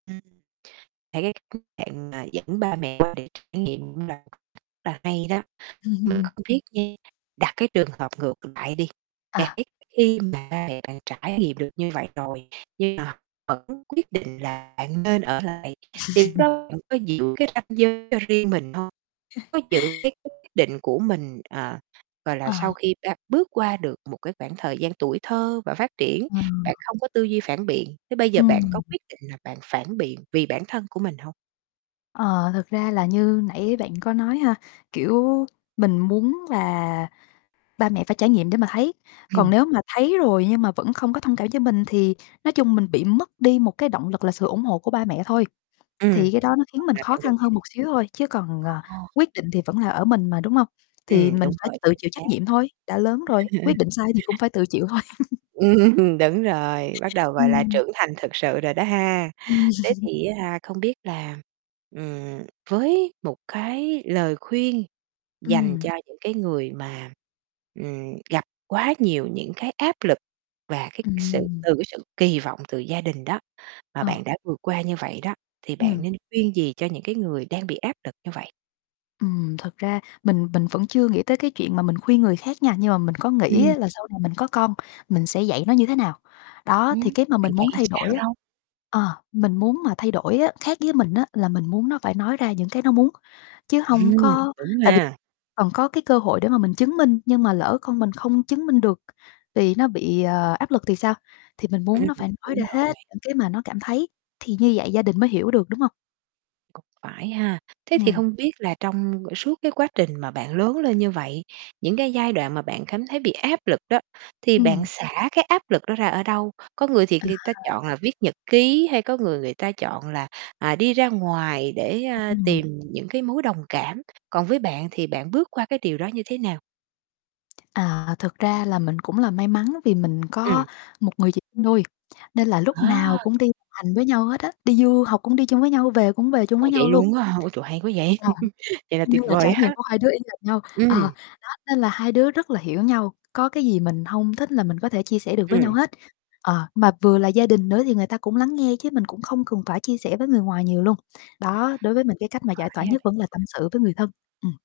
Ừm. Là cái cách bạn, à, dẫn ba mẹ qua để trải nghiệm cũng là một cách rất là hay đó, [unintelligible] không biết nha, đặt cái trường hợp ngược lại đi, là À. cái khi mà ba mẹ bạn trải nghiệm được như vậy rồi nhưng mà họ vẫn quyết định là bạn nên ở lại thì lúc đó bạn có giữ cái ranh giới cho riêng mình hông? Có giữ cái quyết định của mình, à, gọi là, À. sau khi ta bước qua được một cái khoảng thời gian tuổi thơ và phát triển Ừ. bạn không có tư duy phản biện, thế bây giờ bạn có Ừm. quyết định là bạn phản biện vì bản thân của mình hông? Ờ, thực ra là như nãy bạn có nói ha, kiểu, mình muốn là ba mẹ phải trải nghiệm để mà thấy, còn Ừm. nếu mà thấy rồi nhưng mà vẫn không có thông cảm cho mình thì, nói chung, mình bị mất đi một cái động lực là sự ủng hộ của ba mẹ thôi, Ừm. thì cái đó nó khiến Mong mình là khó bạn vẫn khăn quyết hơn định. một xíu thôi chứ còn, ờ, Ồ. quyết định thì vẫn là ở mình mà, đúng hông? Thì Ừm, mình đúng phải rồi, tự chính chịu xác. trách nhiệm thôi, đã lớn rồi, quyết định sai thì cũng phải tự chịu thôi. Ừm, đúng rồi, bắt đầu, gọi là, Ừm. trưởng thành thực sự rồi đó ha. Ừm Thế thì á ha, không biết là, ừm, với một cái lời khuyên dành Ừm. cho những cái người mà, ừm, gặp quá nhiều những cái áp lực và cái sự Ừm. từ cái sự kỳ vọng từ gia đình đó mà Ờ. bạn đã vượt qua như vậy đó, thì bạn Ừm. nên khuyên gì cho những cái người đang bị áp lực như vậy? Ừm, thực ra mình mình vẫn chưa nghĩ tới cái chuyện mà mình khuyên người khác nha, nhưng mà mình có nghĩ Ừm. á, là sau này mình có con mình sẽ dạy nó như thế nào. Đó, thì Ừm, cái mà bạn mình muốn dạy thay đổi sao á, đâu? ờ, mình muốn mà thay đổi á, khác với mình á, là mình muốn nó phải nói ra những cái nó muốn chứ hông Ừm, có đúng tại vì ha. còn có cái cơ hội để mà mình chứng minh nhưng mà lỡ con mình không chứng minh được vì nó bị, ờ, áp lực thì sao, thì mình muốn Ừm, nó phải nói đúng ra rồi. hết những cái mà nó cảm thấy, thì như vậy gia đình mới hiểu được, đúng hông? Cũng phải ha. Thế thì Ừm. hông biết là trong suốt cái quá trình mà bạn lớn lên như vậy, những cái giai đoạn mà bạn cảm thấy bị áp lực đó thì bạn Ừm. xả cái áp lực đó ra ở đâu? Có người thì À. người ta chọn là viết nhật ký hay có người, người ta chọn là, à, đi ra ngoài để, ơ, Ừm. tìm những cái mối đồng cảm. Còn với bạn thì bạn bước qua cái điều đó như thế nào? À, thực ra là mình cũng là may mắn vì mình Ừm. có một người chị sinh đôi, nên là lúc Ờ. nào cũng đi hành với nhau hết á, đi du học cũng đi chung với nhau, về cũng về chung với Ồ, nhau vậy luôn. luôn á hả, ôi trời hay quá vậy, [unintelligible] vậy là Y như tuyệt là vời trải nghiệm há. của hai đứa y hệt nhau, Ừm. ờ, đó nên là hai đứa rất là hiểu nhau, có cái gì mình hông thích là mình có thể chia sẻ được với nhau Ừm. hết. Ờ, mà vừa là gia đình nữa thì người ta cũng lắng nghe chứ mình cũng không cần phải chia sẻ với người ngoài nhiều luôn. À, Đó, đối với mình cái cách mà giải tỏa phải ha bạn nhất vẫn là tâm ha. sự với người thân. Ừm.